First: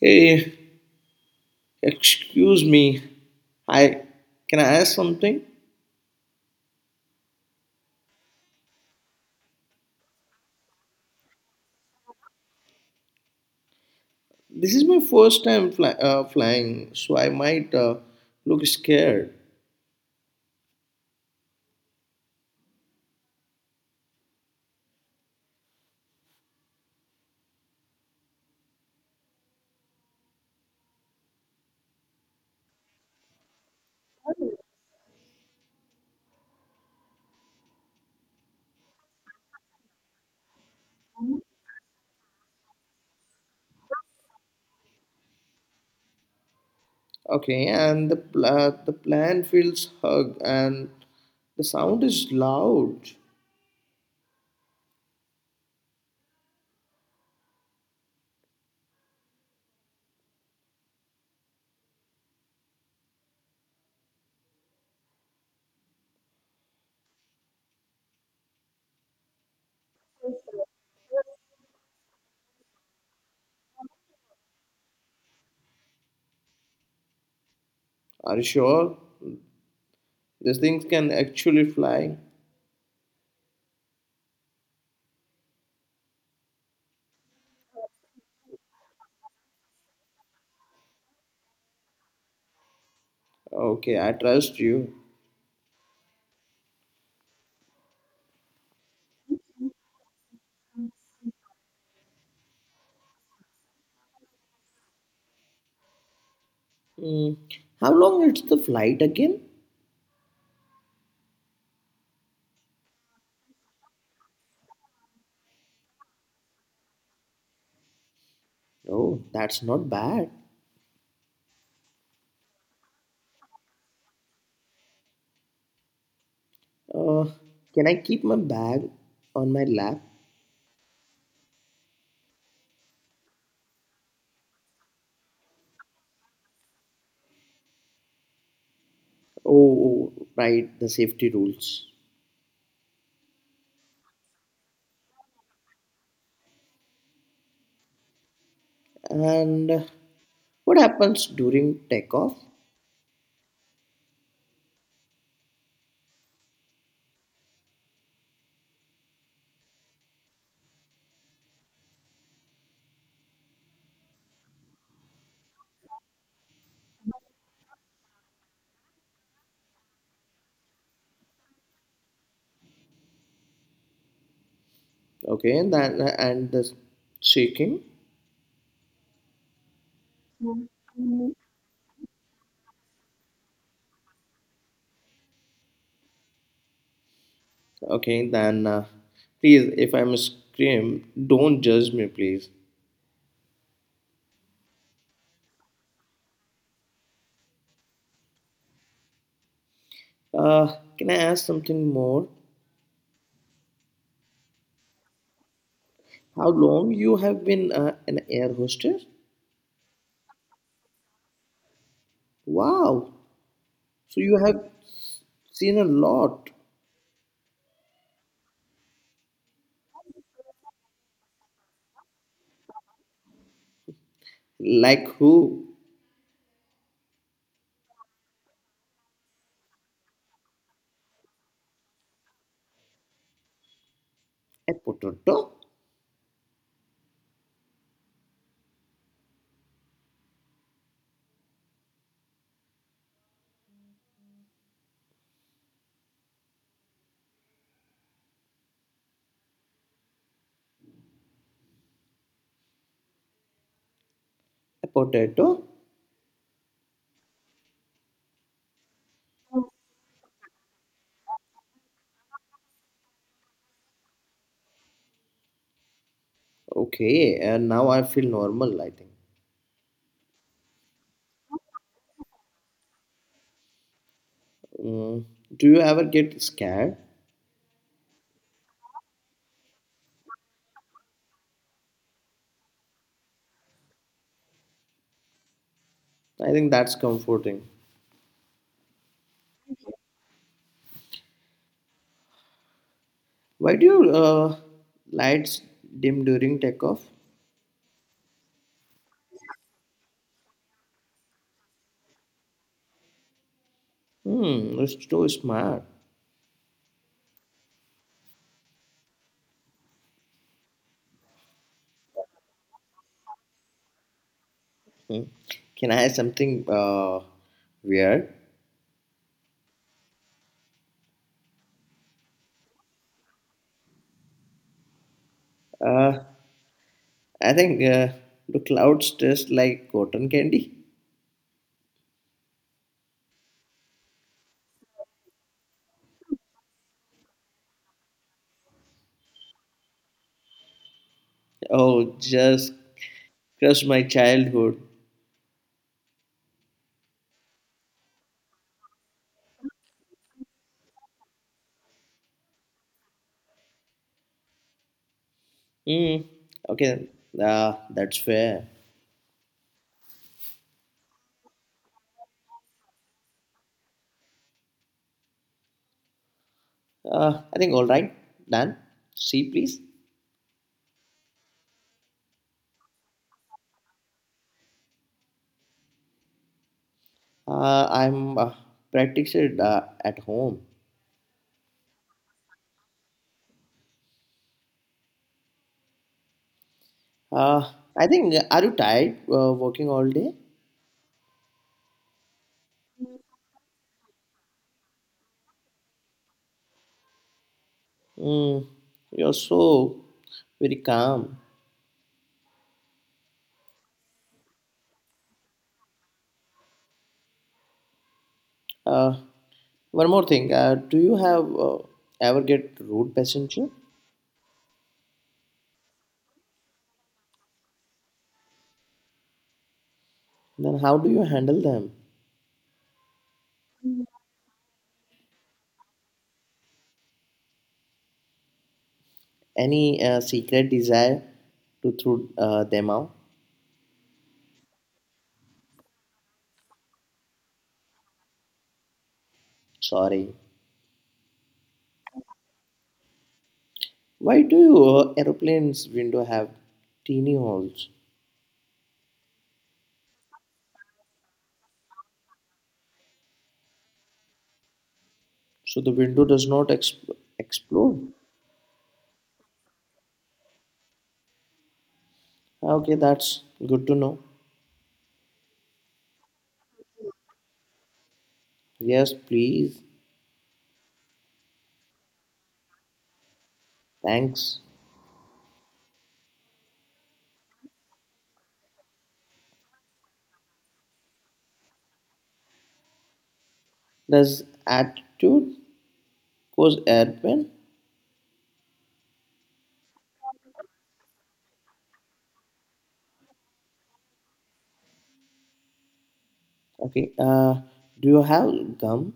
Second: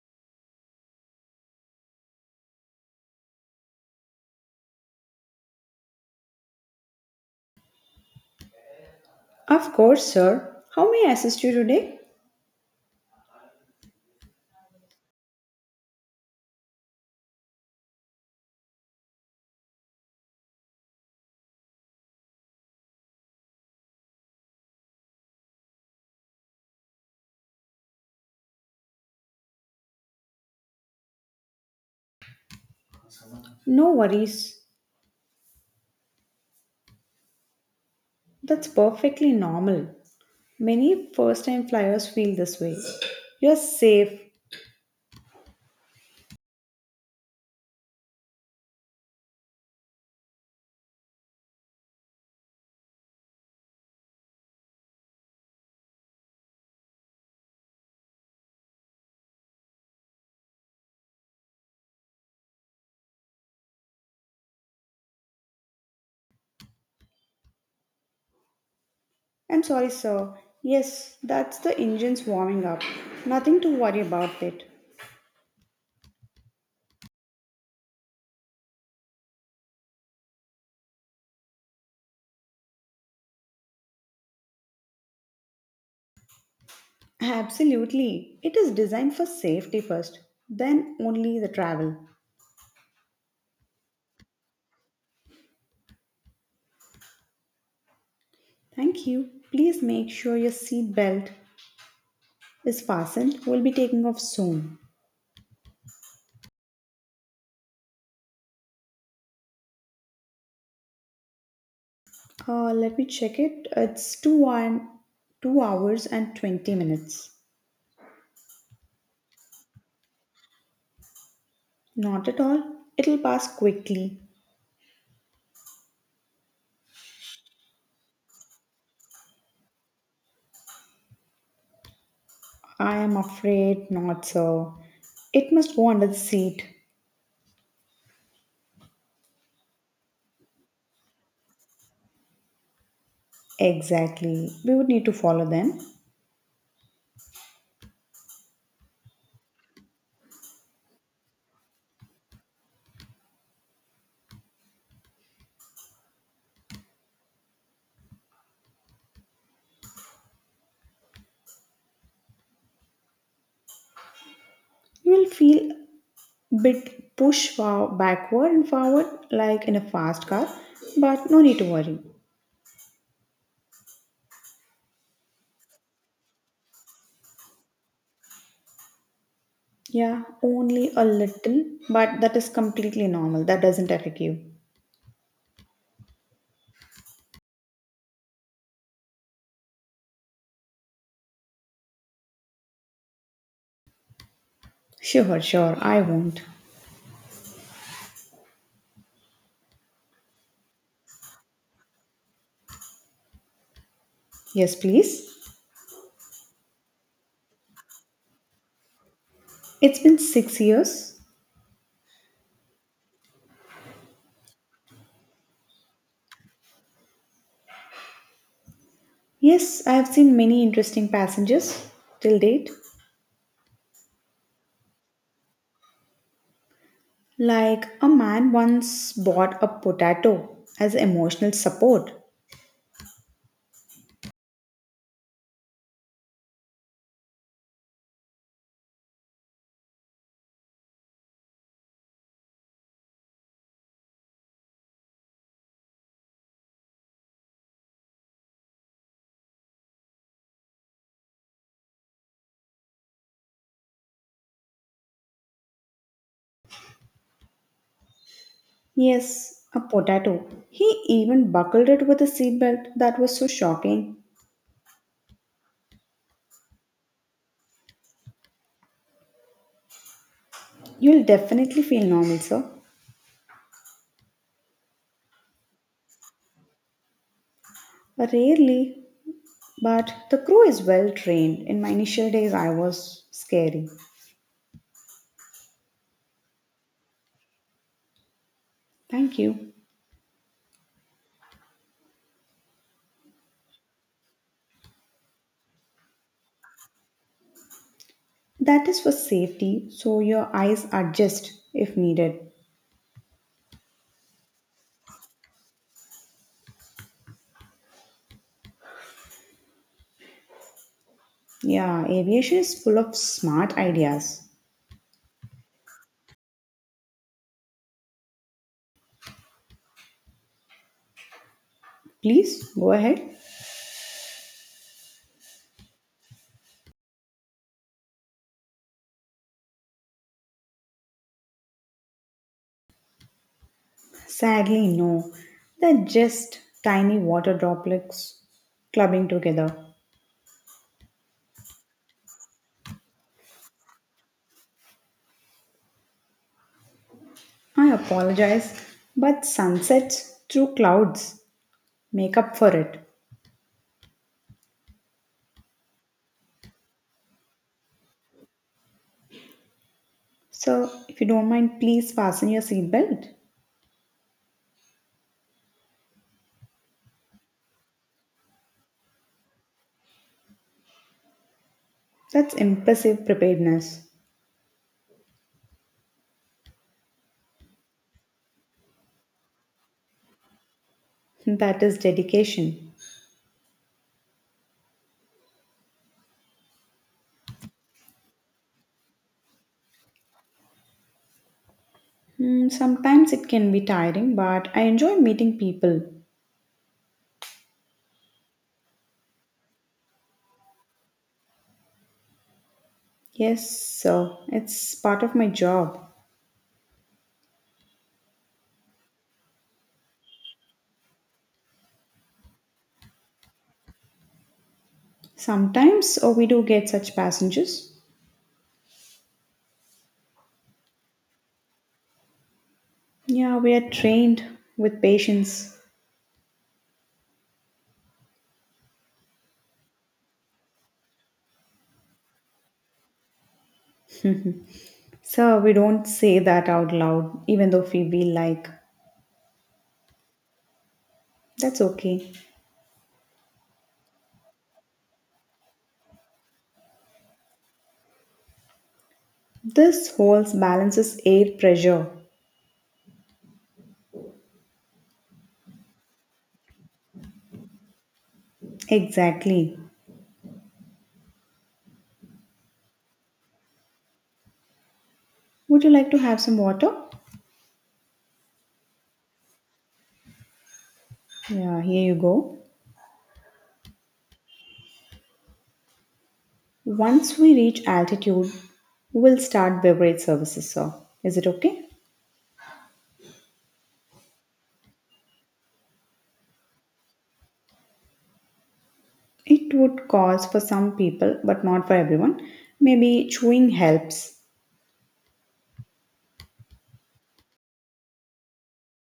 Hey, excuse me. I Can I ask something? Of course, sir. How may I assist you today? This is my first time flying, so I might look scared. No worries. That's perfectly normal. Many first time flyers feel this way. You're safe. Okay, and the the plan feels hug, and the sound is loud. I'm sorry, sir. Yes, that's the engine's warming up. Nothing to worry about it. Are you sure these things can actually fly? Absolutely. It is designed for safety first, then only the travel. Okay, I trust you. Thank you. Please make sure your seat belt is fastened. We'll be taking off soon. Mm, how long is the flight again? Let me check it. It's 2 hours and 20 minutes. Oh, that's not bad. Not at all. It'll pass quickly. Uh, can I keep my bag on my lap? I am afraid not, sir. It must go under the seat. Oh, oh, right, the safety rules. Exactly. We would need to follow them. And what happens during takeoff? You will feel bit push far backward and forward like in a fast car, but no need to worry. Okay, then and the shaking. Yeah, only a little, but that is completely normal. That doesn't affect you. Okay, then please, if I'm a scream, don't judge me, please. Sure, sure. I won't. Can I ask something more? Yes, please. How long you have been an air hostess? It's been 6 years. Wow, so you have seen a lot. Yes, I have seen many interesting passages till date. Like who? Like a man once bought a potato as emotional support. A potato? A potato? Yes, a potato. He even buckled it with a seatbelt. That was so shocking. Okay, and now I feel normal, I think. You'll definitely feel normal, sir. Mm, do you ever get scared? Rarely, but the crew is well trained. In my initial days, I was scary. I think that's comforting. Thank you. Why do your lights dim during takeoff? That is for safety, so your eyes adjust if needed. Hmm, that's too smart. Yeah, aviation is full of smart ideas. Hmm. Can I have something weird? Please go ahead. Uh, I think the clouds taste like cotton candy. Sadly, no. They're just tiny water droplets clubbing together. Oh, just crush my childhood. I apologize, but sunsets through clouds make up for it. Hmm. Okay, that's fair. So, if you don't mind, please fasten your seatbelt. I think all right, done. See, please. That's impressive preparedness. I'm practiced at home. That is dedication. Uh, I think, are you tired working all day? Hmm, sometimes it can be tiring, but I enjoy meeting people. Mm, you're so very calm. Yes, so it's part of my job. Uh, one more thing. Do you have ever get rude passenger? Sometimes or we do get such passengers. Then how do you handle them? Yeah, we are trained with patience. Any secret desire to throw them out? Sir, we don't say that out loud, even though we feel like. Sorry. That's okay. Why do aeroplanes window have teeny holes This holds balances air pressure. so the window does not explode? Exactly. Okay, that's good to know. Would you like to have some water? Yes, please. Yeah, here you go. Thanks. Once we reach altitude, we'll start beverage services, sir. Is it okay? Does attitude cause airplane? It would cause for some people, but not for everyone. Maybe chewing helps. Okay. Do you have gum?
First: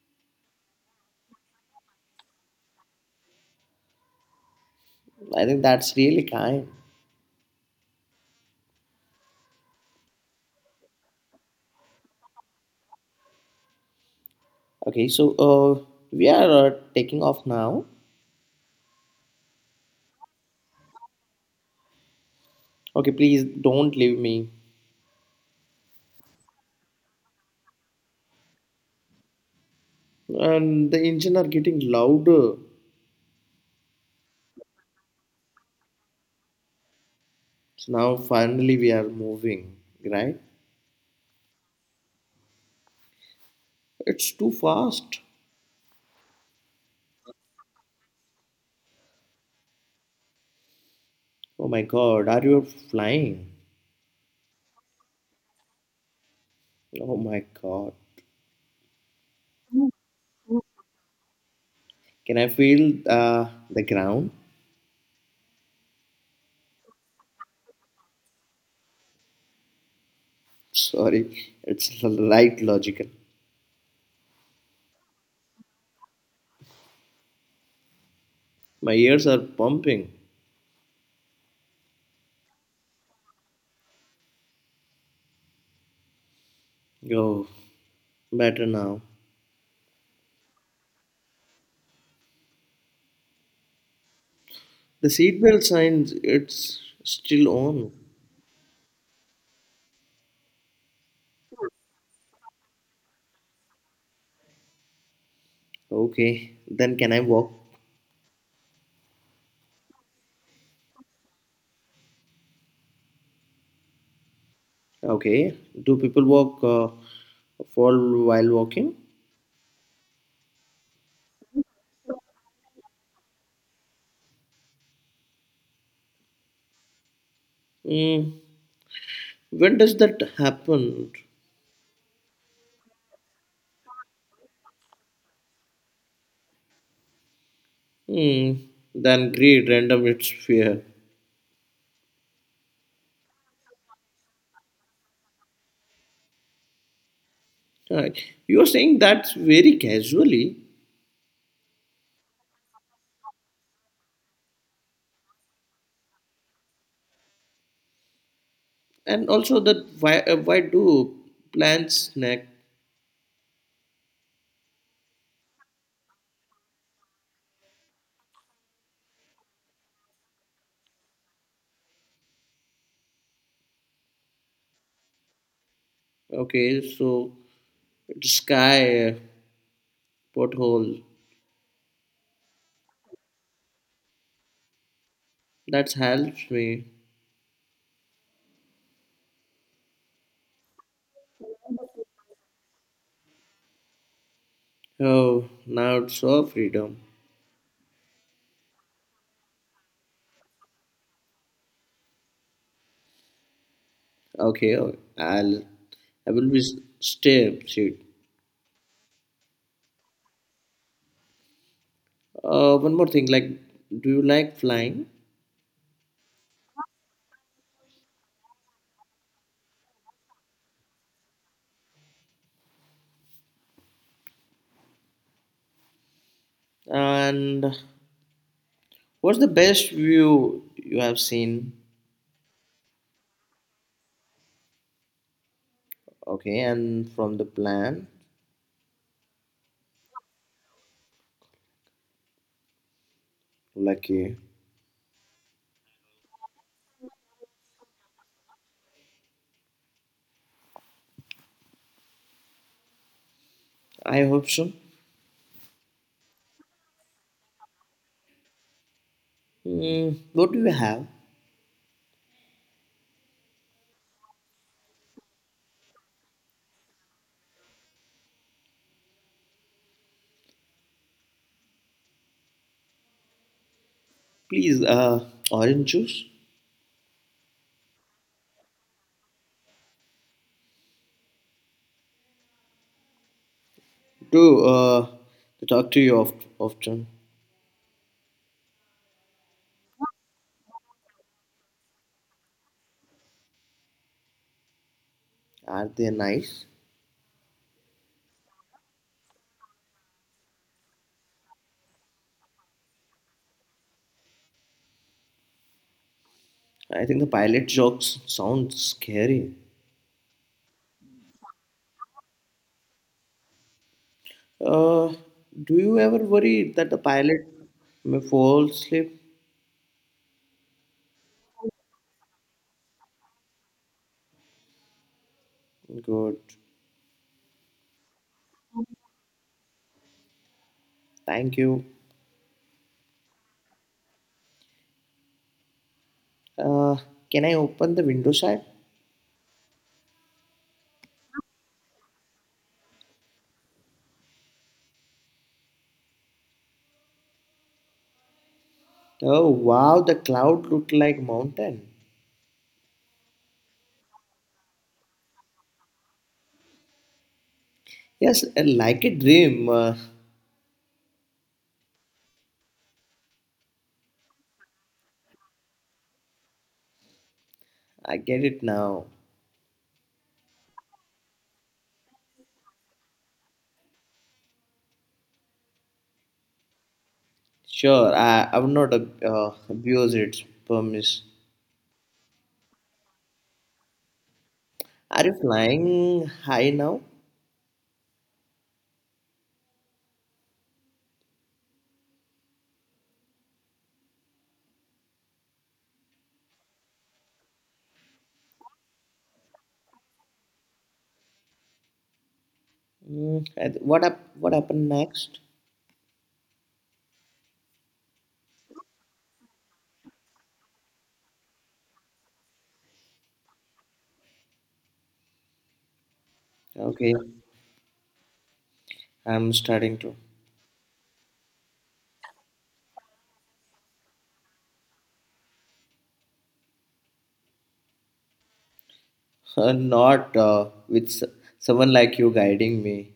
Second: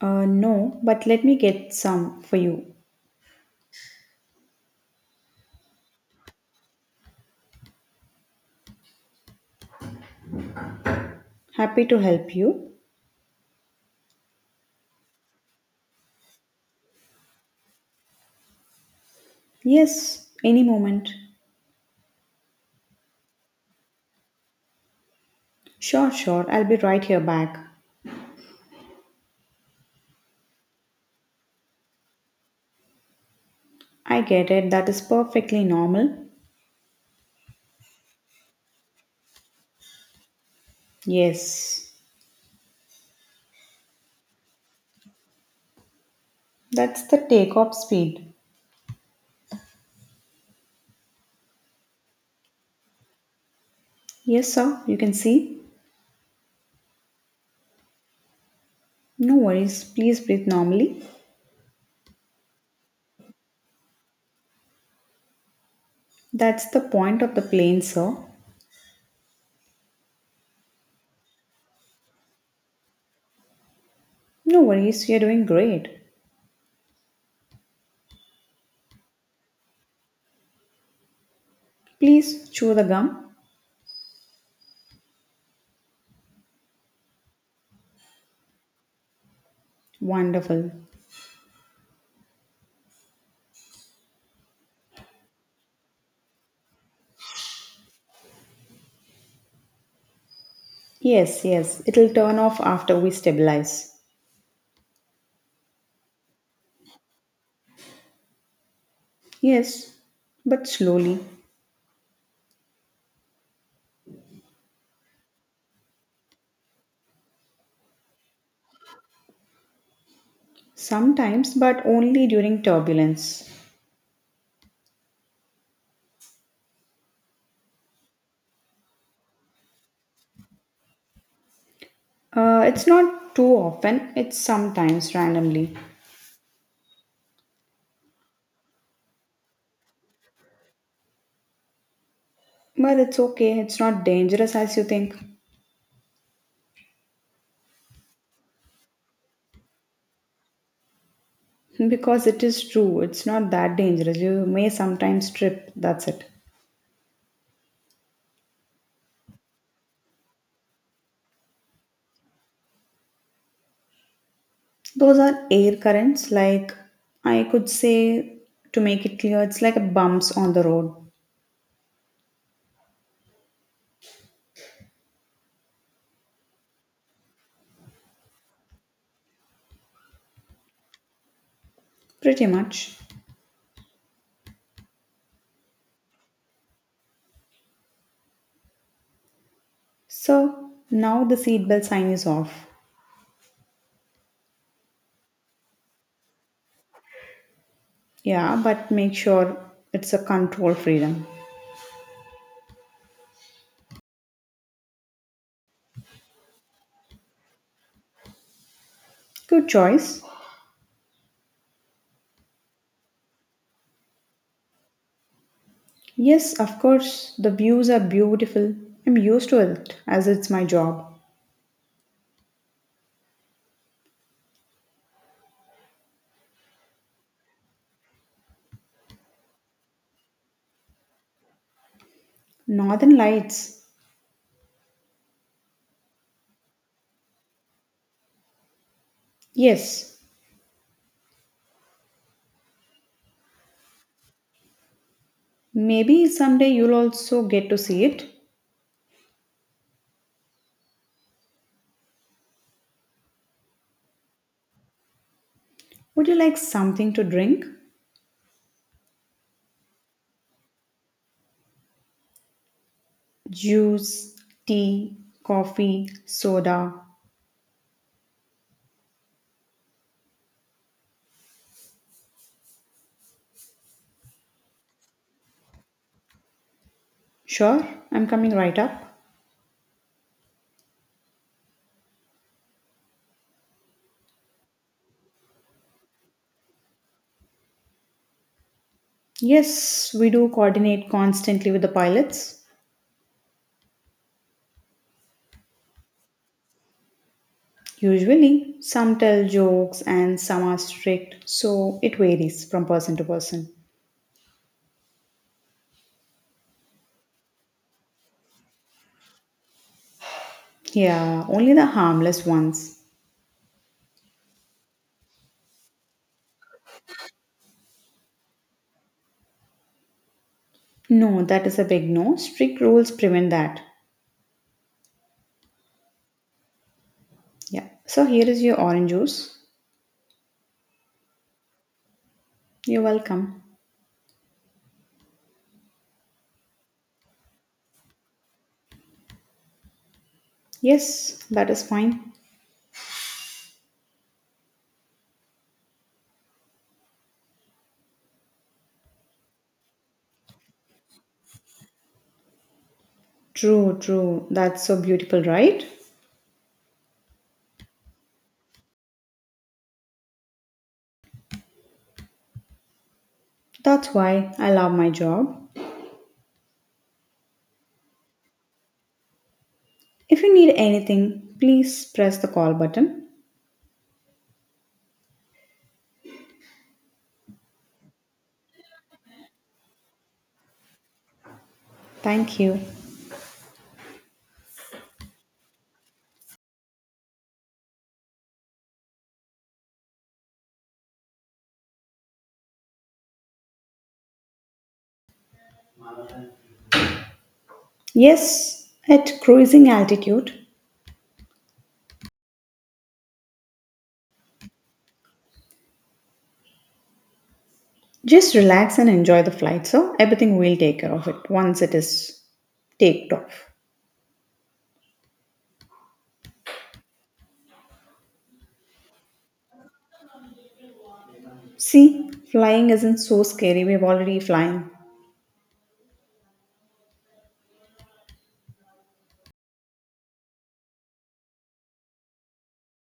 No, but let me get some for you. I think that's really kind. Happy to help you. Okay, so we are taking off now. Yes, any moment. Okay, please don't leave me. Sure, sure, I'll be right here back. And the engine are getting louder. I get it, that is perfectly normal. So now finally we are moving, right? Yes, It's too fast. that's the takeoff speed. Oh my God, are you flying? Yes, sir, you can see. Oh my God. No worries, please breathe normally. Can I feel the ground? That's the point of the plane, sir. Sorry, it's light logical. No worries, you're doing great. My ears are pumping. Please chew the gum. Oh, better now. Wonderful. The seatbelt signs, it's still on. Yes, yes, it'll turn off after we stabilize. Okay, then can I walk? Yes, but slowly. Okay, do people walk fall while walking? Sometimes, but only during turbulence. Mm, when does that happen? It's not too often, it's sometimes randomly. Mm, then great, random, it's fear. But it's okay, it's not dangerous as you think. Right. You're saying that very casually, Because it is true, it's not that dangerous. You may sometimes trip, that's it. and also that why do plants snack? Those are air currents, like I could say, to make it clear, it's like bumps on the road, Okay, so sky, pothole. pretty much. That helps me. So now the seatbelt sign is off. Oh, now it's all freedom. Yeah, but make sure it's a control freedom. Okay, oh, I'll I will be s- stay seat. Good choice. One more thing, like, do you like flying? Yes, of course, the views are beautiful. I'm used to it as it's my job. And what's the best view you have seen? Northern Lights. Okay, and from the plan, Yes, lucky. maybe someday you'll also get to see it. I hope so. Would you like something to drink? Mm, what do you have? Juice, tea, coffee, soda. Please, orange juice. Sure, I'm coming right up. Do to talk to you often. Yes, we do coordinate constantly with the pilots. Are they nice? Usually, some tell jokes and some are strict, so it varies from person to person. I think the pilot jokes sound scary. Yeah, only the harmless ones. Uh, do you ever worry that the pilot may fall asleep? No, that is a big no. Strict rules prevent that. Good. Yeah. So here is your orange juice. Thank you. You're welcome. Uh, can I open the window side? Yes, that is fine. Oh wow, the cloud looked like mountain. True, true. That's so beautiful, right? Yes, like a dream. That's why I love my job. I get it now. If you need anything, please press the call button. Sure, I would not abuse its permise. Thank you. Are you flying high now? Yes, at cruising altitude. What up? What happened next? Just relax and enjoy the flight, so everything will take care of it once it is taked off. Okay, I'm starting to. See, flying isn't so scary. We're already flying. Not with someone like you guiding me.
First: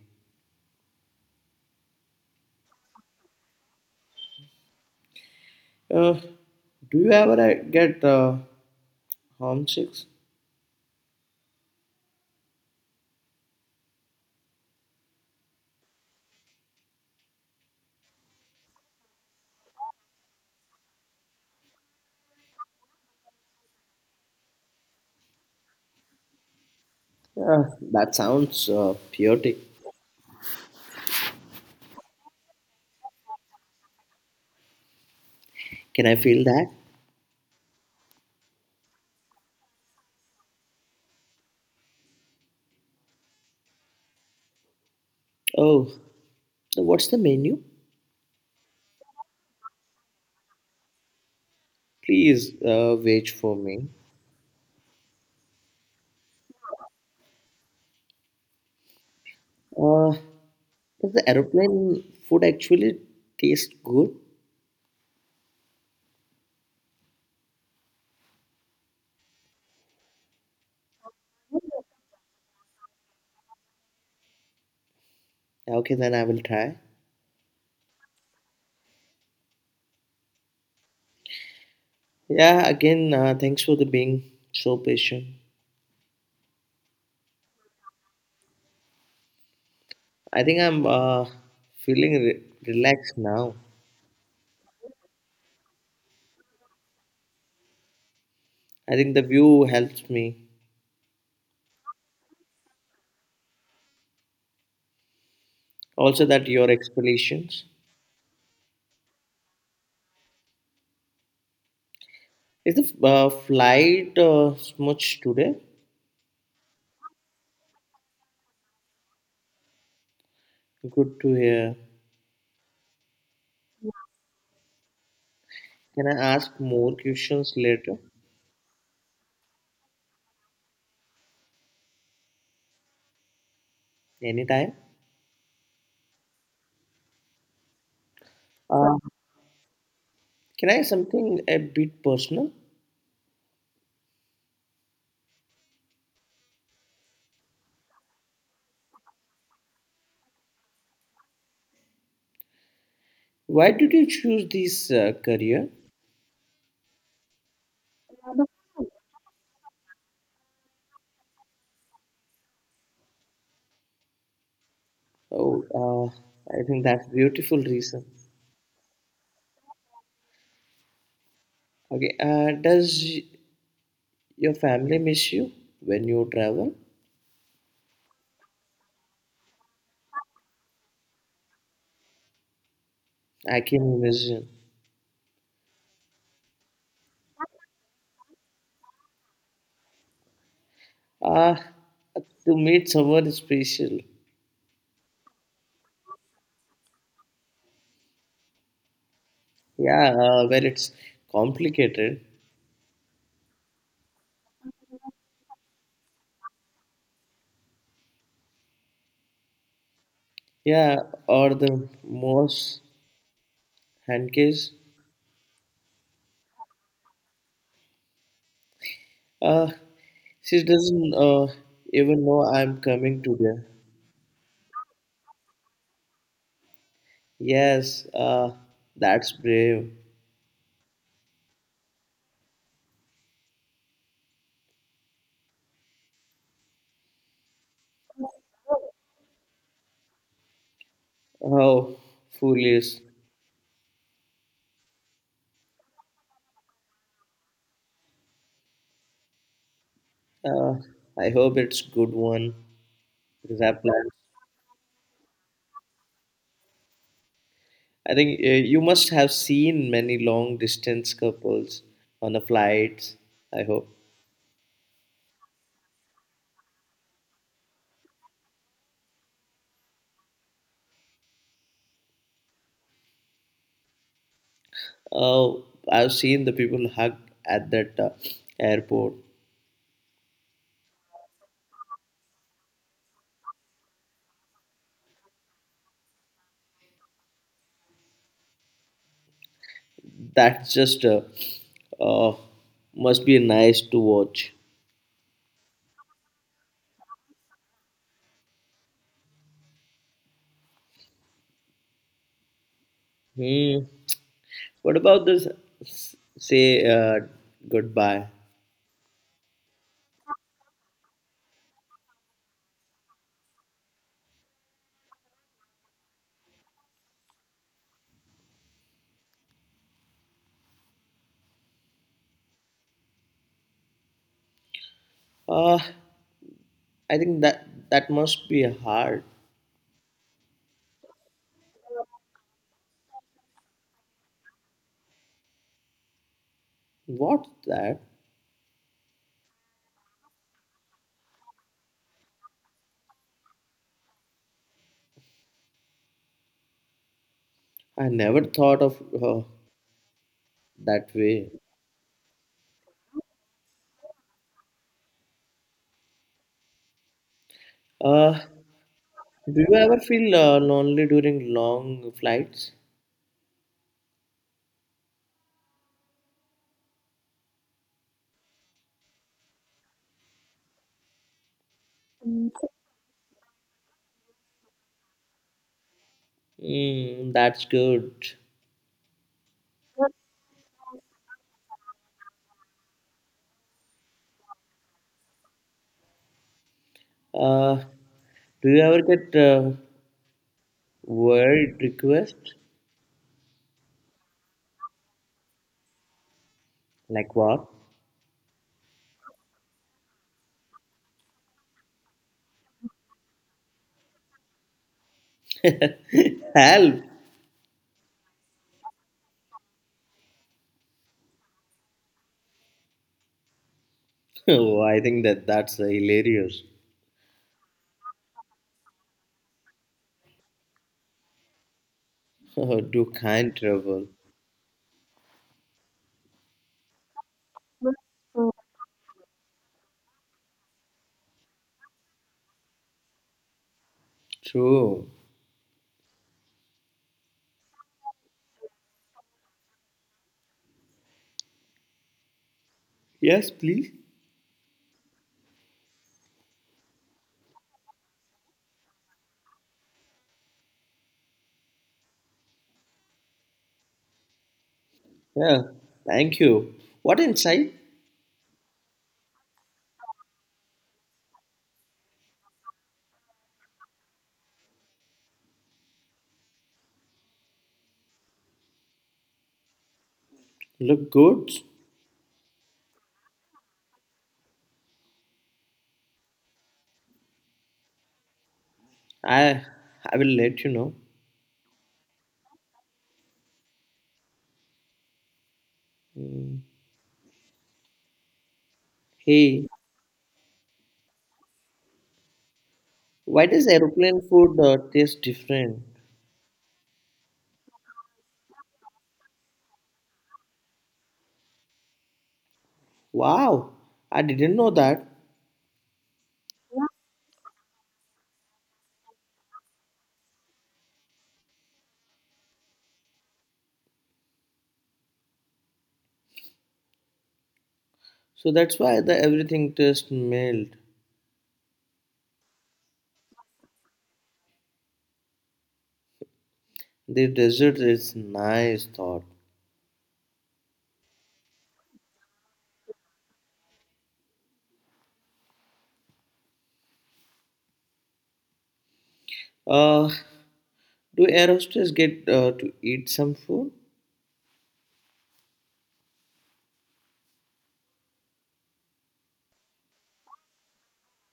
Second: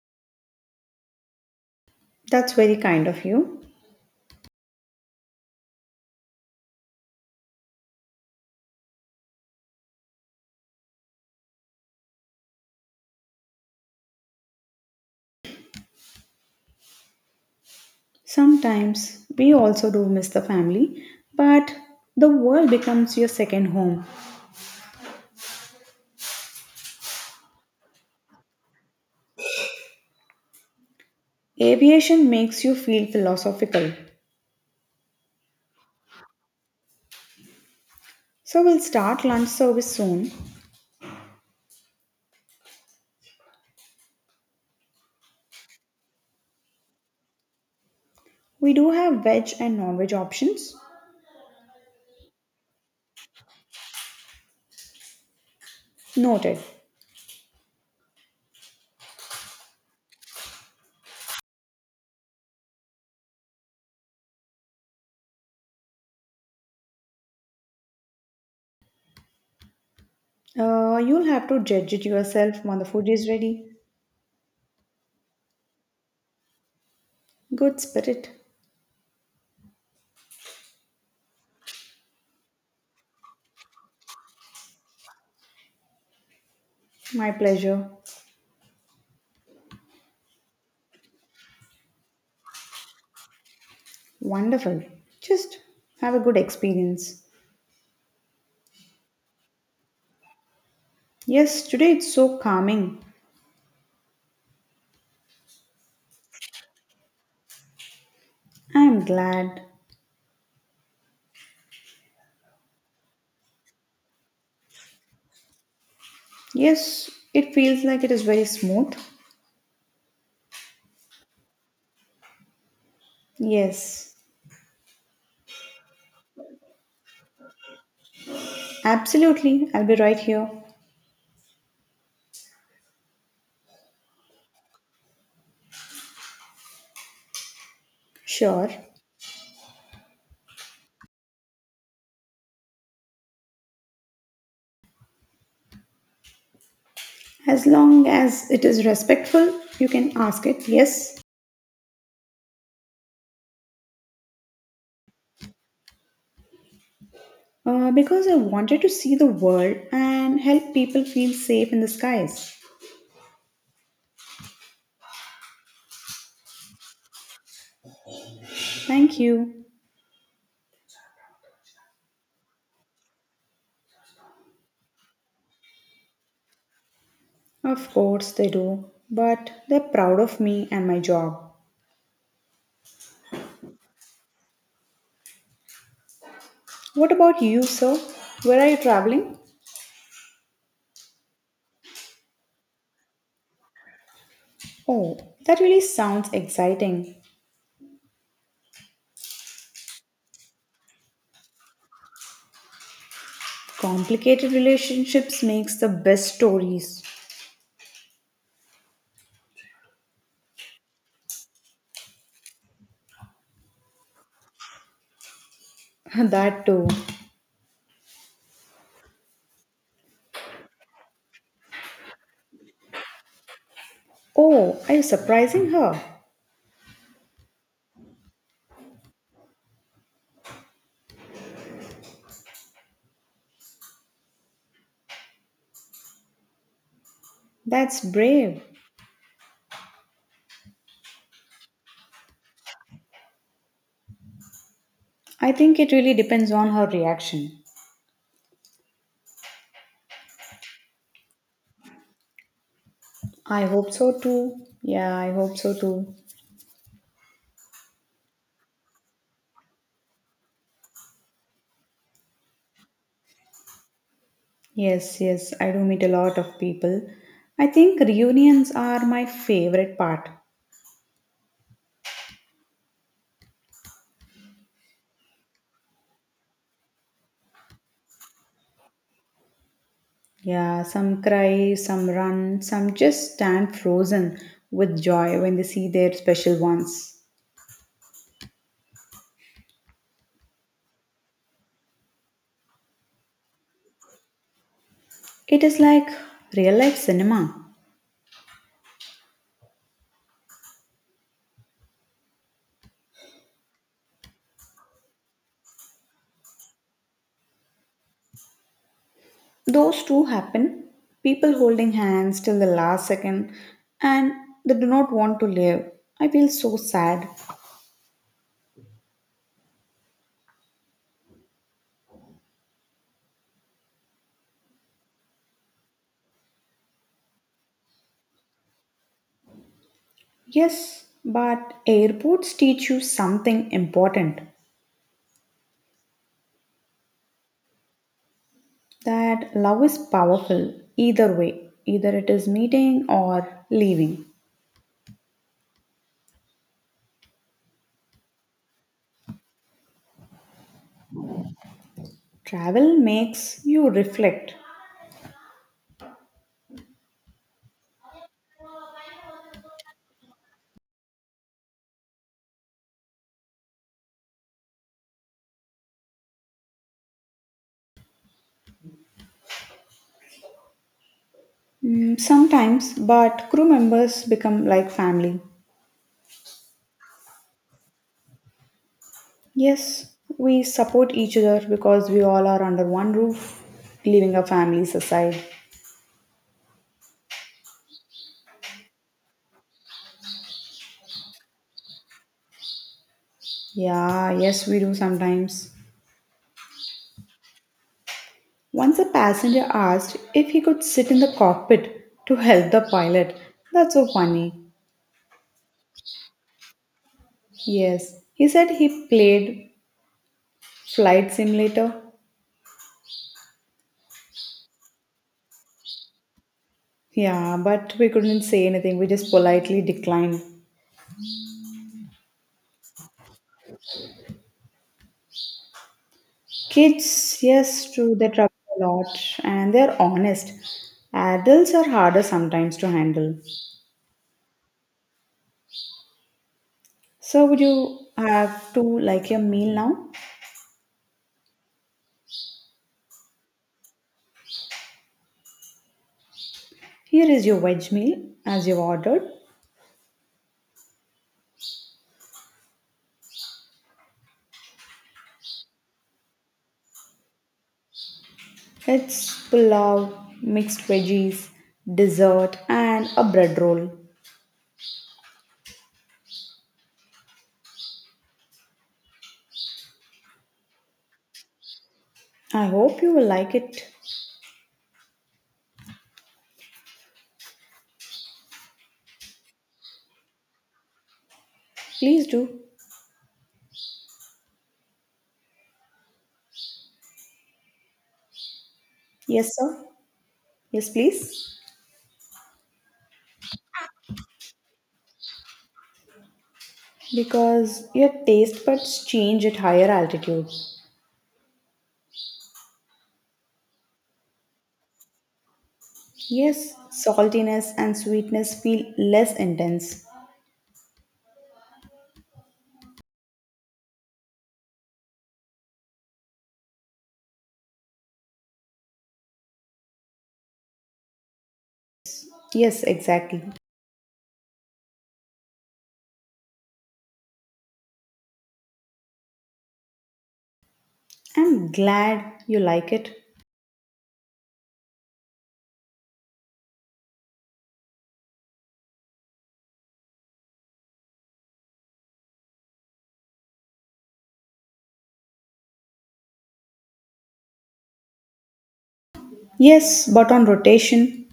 That's very kind of you. Uh, do you ever get homesick? Sometimes we also do miss the family, but the world becomes your second home. Uh, that sounds chaotic. Aviation makes you feel philosophical. Can I feel that? So we'll start lunch service soon. Oh, so what's the menu? We do have veg and non-veg options. Please wait for me. Noted. Uh, does the aeroplane food actually taste good? You'll have to judge it yourself when the food is ready. Okay, then I will try. Good spirit. Yeah, again, thanks for the being so patient. My pleasure. I think I'm feeling relaxed now. Wonderful. Just have a good experience. I think the view helps me. Yes, today it's so calming. Also, that your explanations. I am glad. Is the flight much today? Yes, it feels like it is very smooth. Good to hear. Yes, Can I ask more questions later? absolutely. I'll be right here. Anytime. Sure. Uh, can I something a bit personal? As long as it is respectful, you can ask it. Yes. Why did you choose this career? Because I wanted to see the world and help people feel safe in the skies. Oh, I think that's beautiful reason. Thank you. Okay. Does your family miss you when you travel? Of course they do. But they're proud of me and my job. I can imagine. What about you, sir? Where are you traveling? Ah, to meet someone special. Oh, that really sounds exciting. Yeah, well, it's complicated. Complicated relationships makes the best stories. Yeah, or the most handcase. That too. Uh, she doesn't even know I'm coming today. Oh, are you surprising her? Yes, that's brave. That's brave. Oh, foolish. I think it really depends on her reaction. Uh, I hope it's good one because I I hope plan. so too. Yeah, I hope so too. I think you must have seen many long distance couples on the flights. I hope. Yes, yes, I do meet a lot of people. I think reunions are my favorite part. Oh, I've seen the people hug at that airport. Yeah, some cry, some run, some just stand frozen with joy when they see their special ones. That's just uh, must be nice to watch. It is like real life cinema. Hmm. What about this? Say goodbye. Those two happen people holding hands till the last second and they do not want to leave. I feel so sad. Uh, I think that that must be hard. Yes, but airports teach you something important What's that? that love is powerful either way, either it is meeting or leaving. I never thought of that way. Travel makes you reflect. Uh, do you ever feel lonely during long flights? Mm, sometimes, but crew members become like family. Mm, that's good. Yes, we support each other because we all are under one roof, leaving our families aside. Uh, do you ever get word request? Yeah, yes, we do sometimes. Like what? Once a passenger asked if he could sit in the cockpit to help the pilot. That's so funny. Help! Yes, he said he played Flight Simulator. Oh, I think that that's hilarious. Yeah, but we couldn't say anything. We just politely declined. Do kind travel. Kids, yes, true, they travel a lot and they're honest. Adults are harder sometimes to handle. True. So would you have to like your meal now? Yes, please. Here is your veg meal as you've ordered. Yeah. Thank you. What inside? It's pulao, mixed veggies, dessert, and a bread roll. Look good. I hope you will like it. I I will let you know. Please do. Mm. Yes, Hey, sir. Yes, please. why does aeroplane food taste different? Because your taste buds change at higher altitude. Wow, I didn't know that. Yes, saltiness and sweetness feel less intense. So that's why the everything tastes mild. Yes, exactly. The dessert is nice thought. I'm glad you like it. Uh, do aerosters get to eat some food? Yes, but on rotation.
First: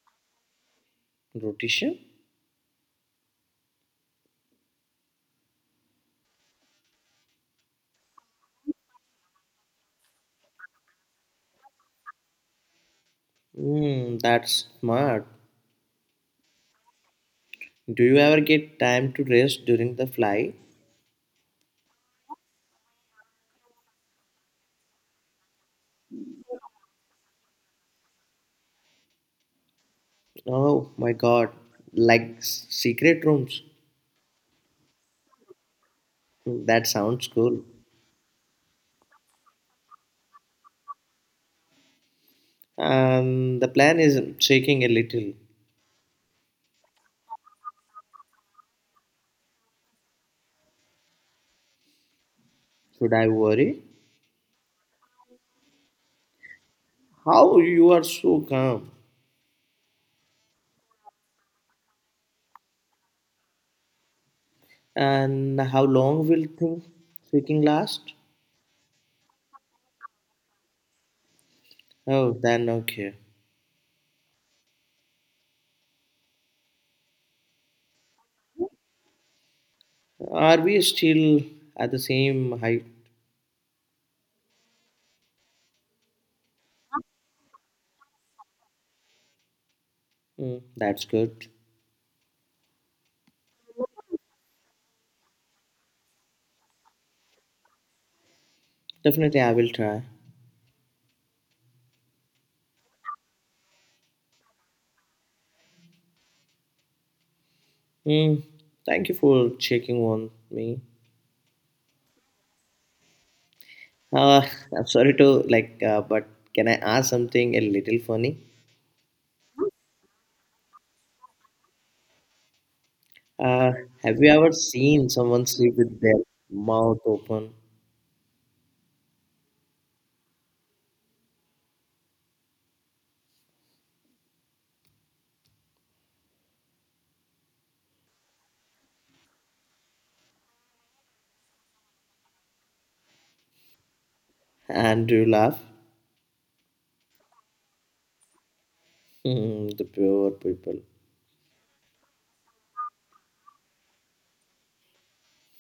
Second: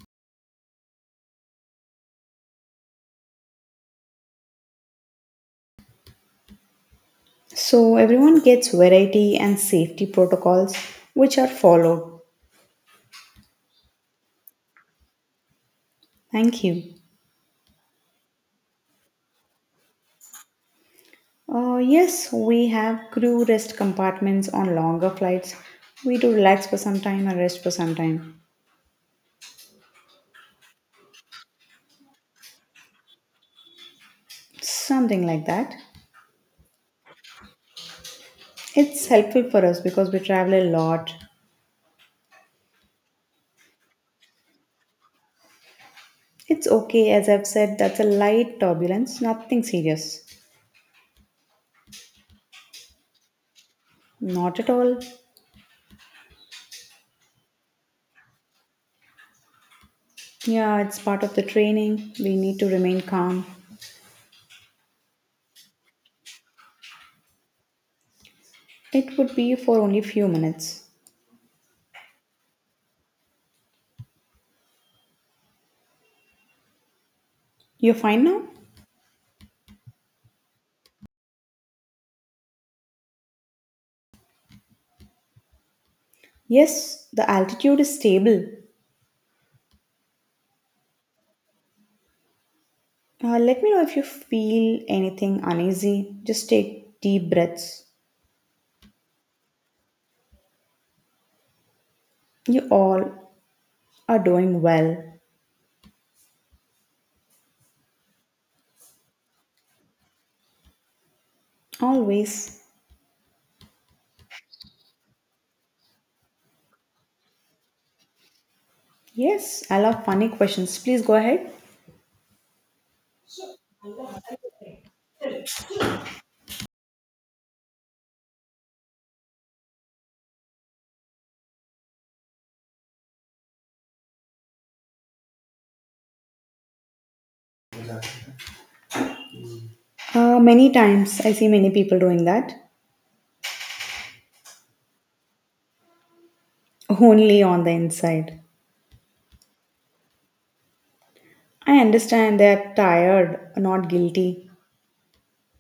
Rotation? So everyone gets variety and safety protocols which are followed. Hmm, that's smart. Thank you. Do you ever get time to rest during the flight? Yes, we have crew rest compartments on longer flights. We do relax for some time and rest for some time. Oh my god, like secret rooms. Something like that. Hmm, that sounds cool. It's helpful for us because we travel a lot. Um, the plan is shaking a little. It's okay, as I've said, that's a light turbulence, nothing serious. Should I worry? Not at all. How you are so calm? Yeah, it's part of the training. We need to remain calm. And how long will things shaking last? It would be for only few minutes. Oh, then okay. You're fine now? Are we still at the same height? Yes, the altitude is stable. Hmm, that's good. Let me know if you feel anything uneasy. Just take deep breaths. Definitely, I will try. You all are doing well. Hmm, thank you for checking on me. Always. Uh, I'm sorry to like, but can I ask something a little funny? Yes, I love funny questions. Please go ahead. Uh, have you ever seen someone sleep with their mouth open Many times I see many people doing that. and do you laugh? Only on the inside. Hmm, the poor people. I understand they're tired, not guilty.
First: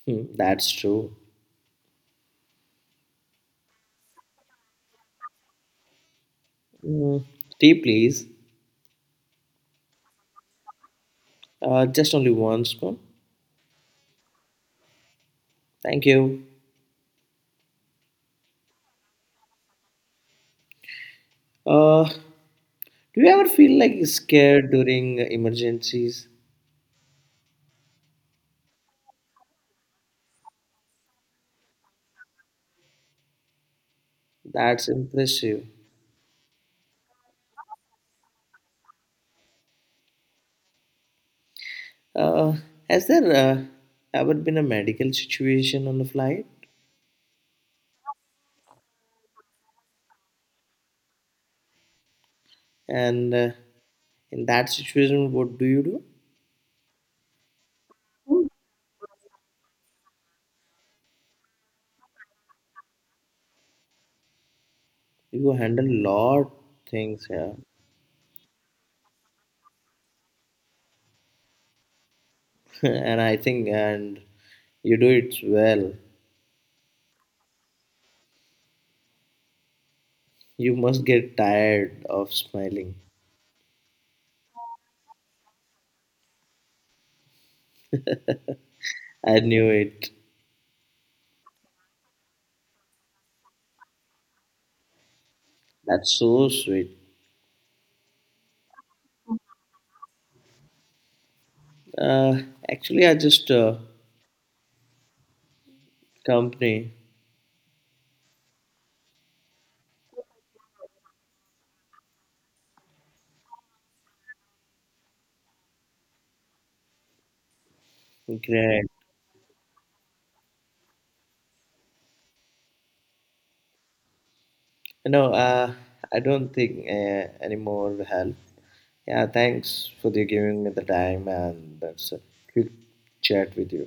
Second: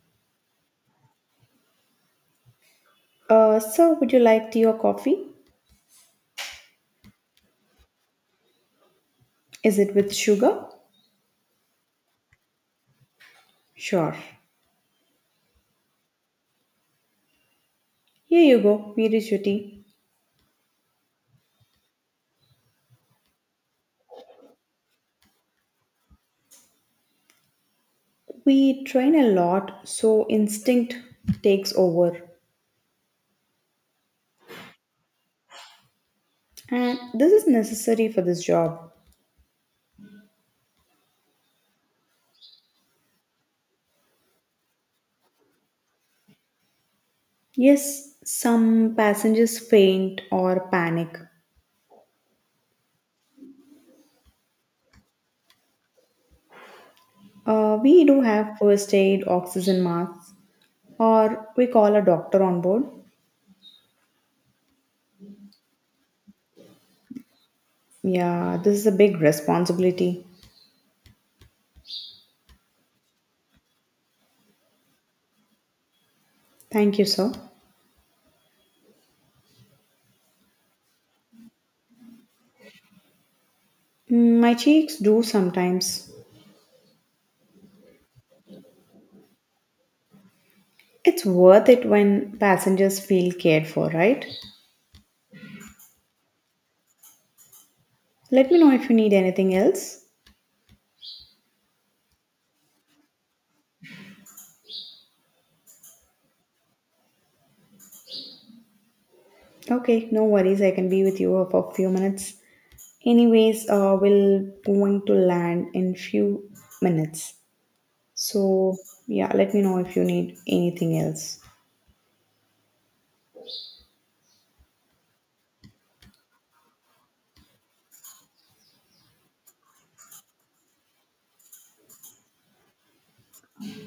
Hmm, that's true. So, would you like tea or coffee? Hmm, tea, please. Is it with sugar? Just only one spoon. Sure. Thank you. Here you go. Here is your tea. Do you ever feel like scared during emergencies? We train a lot, so instinct takes over. That's impressive. And this is necessary for this job. Uh, has there ever been a medical situation on the flight? Yes, some passengers faint or panic. And in that situation what do We do have first aid, oxygen masks, or we call a doctor on board. you handle lot things here, Yeah, this is a big responsibility. and I think and you do it well. Thank you, sir. You must get tired of smiling. Mm, my cheeks do sometimes. I knew it. It's worth it when passengers feel cared for, right? That's so sweet. Let me know if you need anything else. uh Actually I just company. Okay, no worries. I can be with you for a few minutes. Anyways, we'll going to land in few minutes. So Great. yeah, let me know if you need anything else. No, I don't think any more help. Yeah, thanks for the giving me the time and that's a quick chat with you.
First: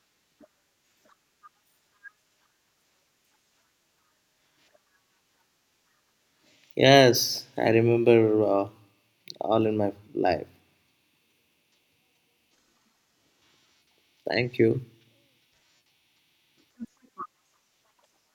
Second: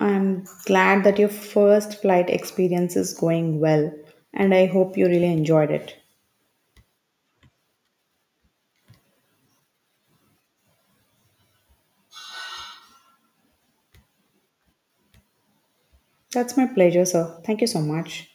I'm glad that your first flight experience is going well, and I hope you really enjoyed it. Yes I remember, uh, all in my life. Thank you. That's my pleasure, sir. Thank you so much.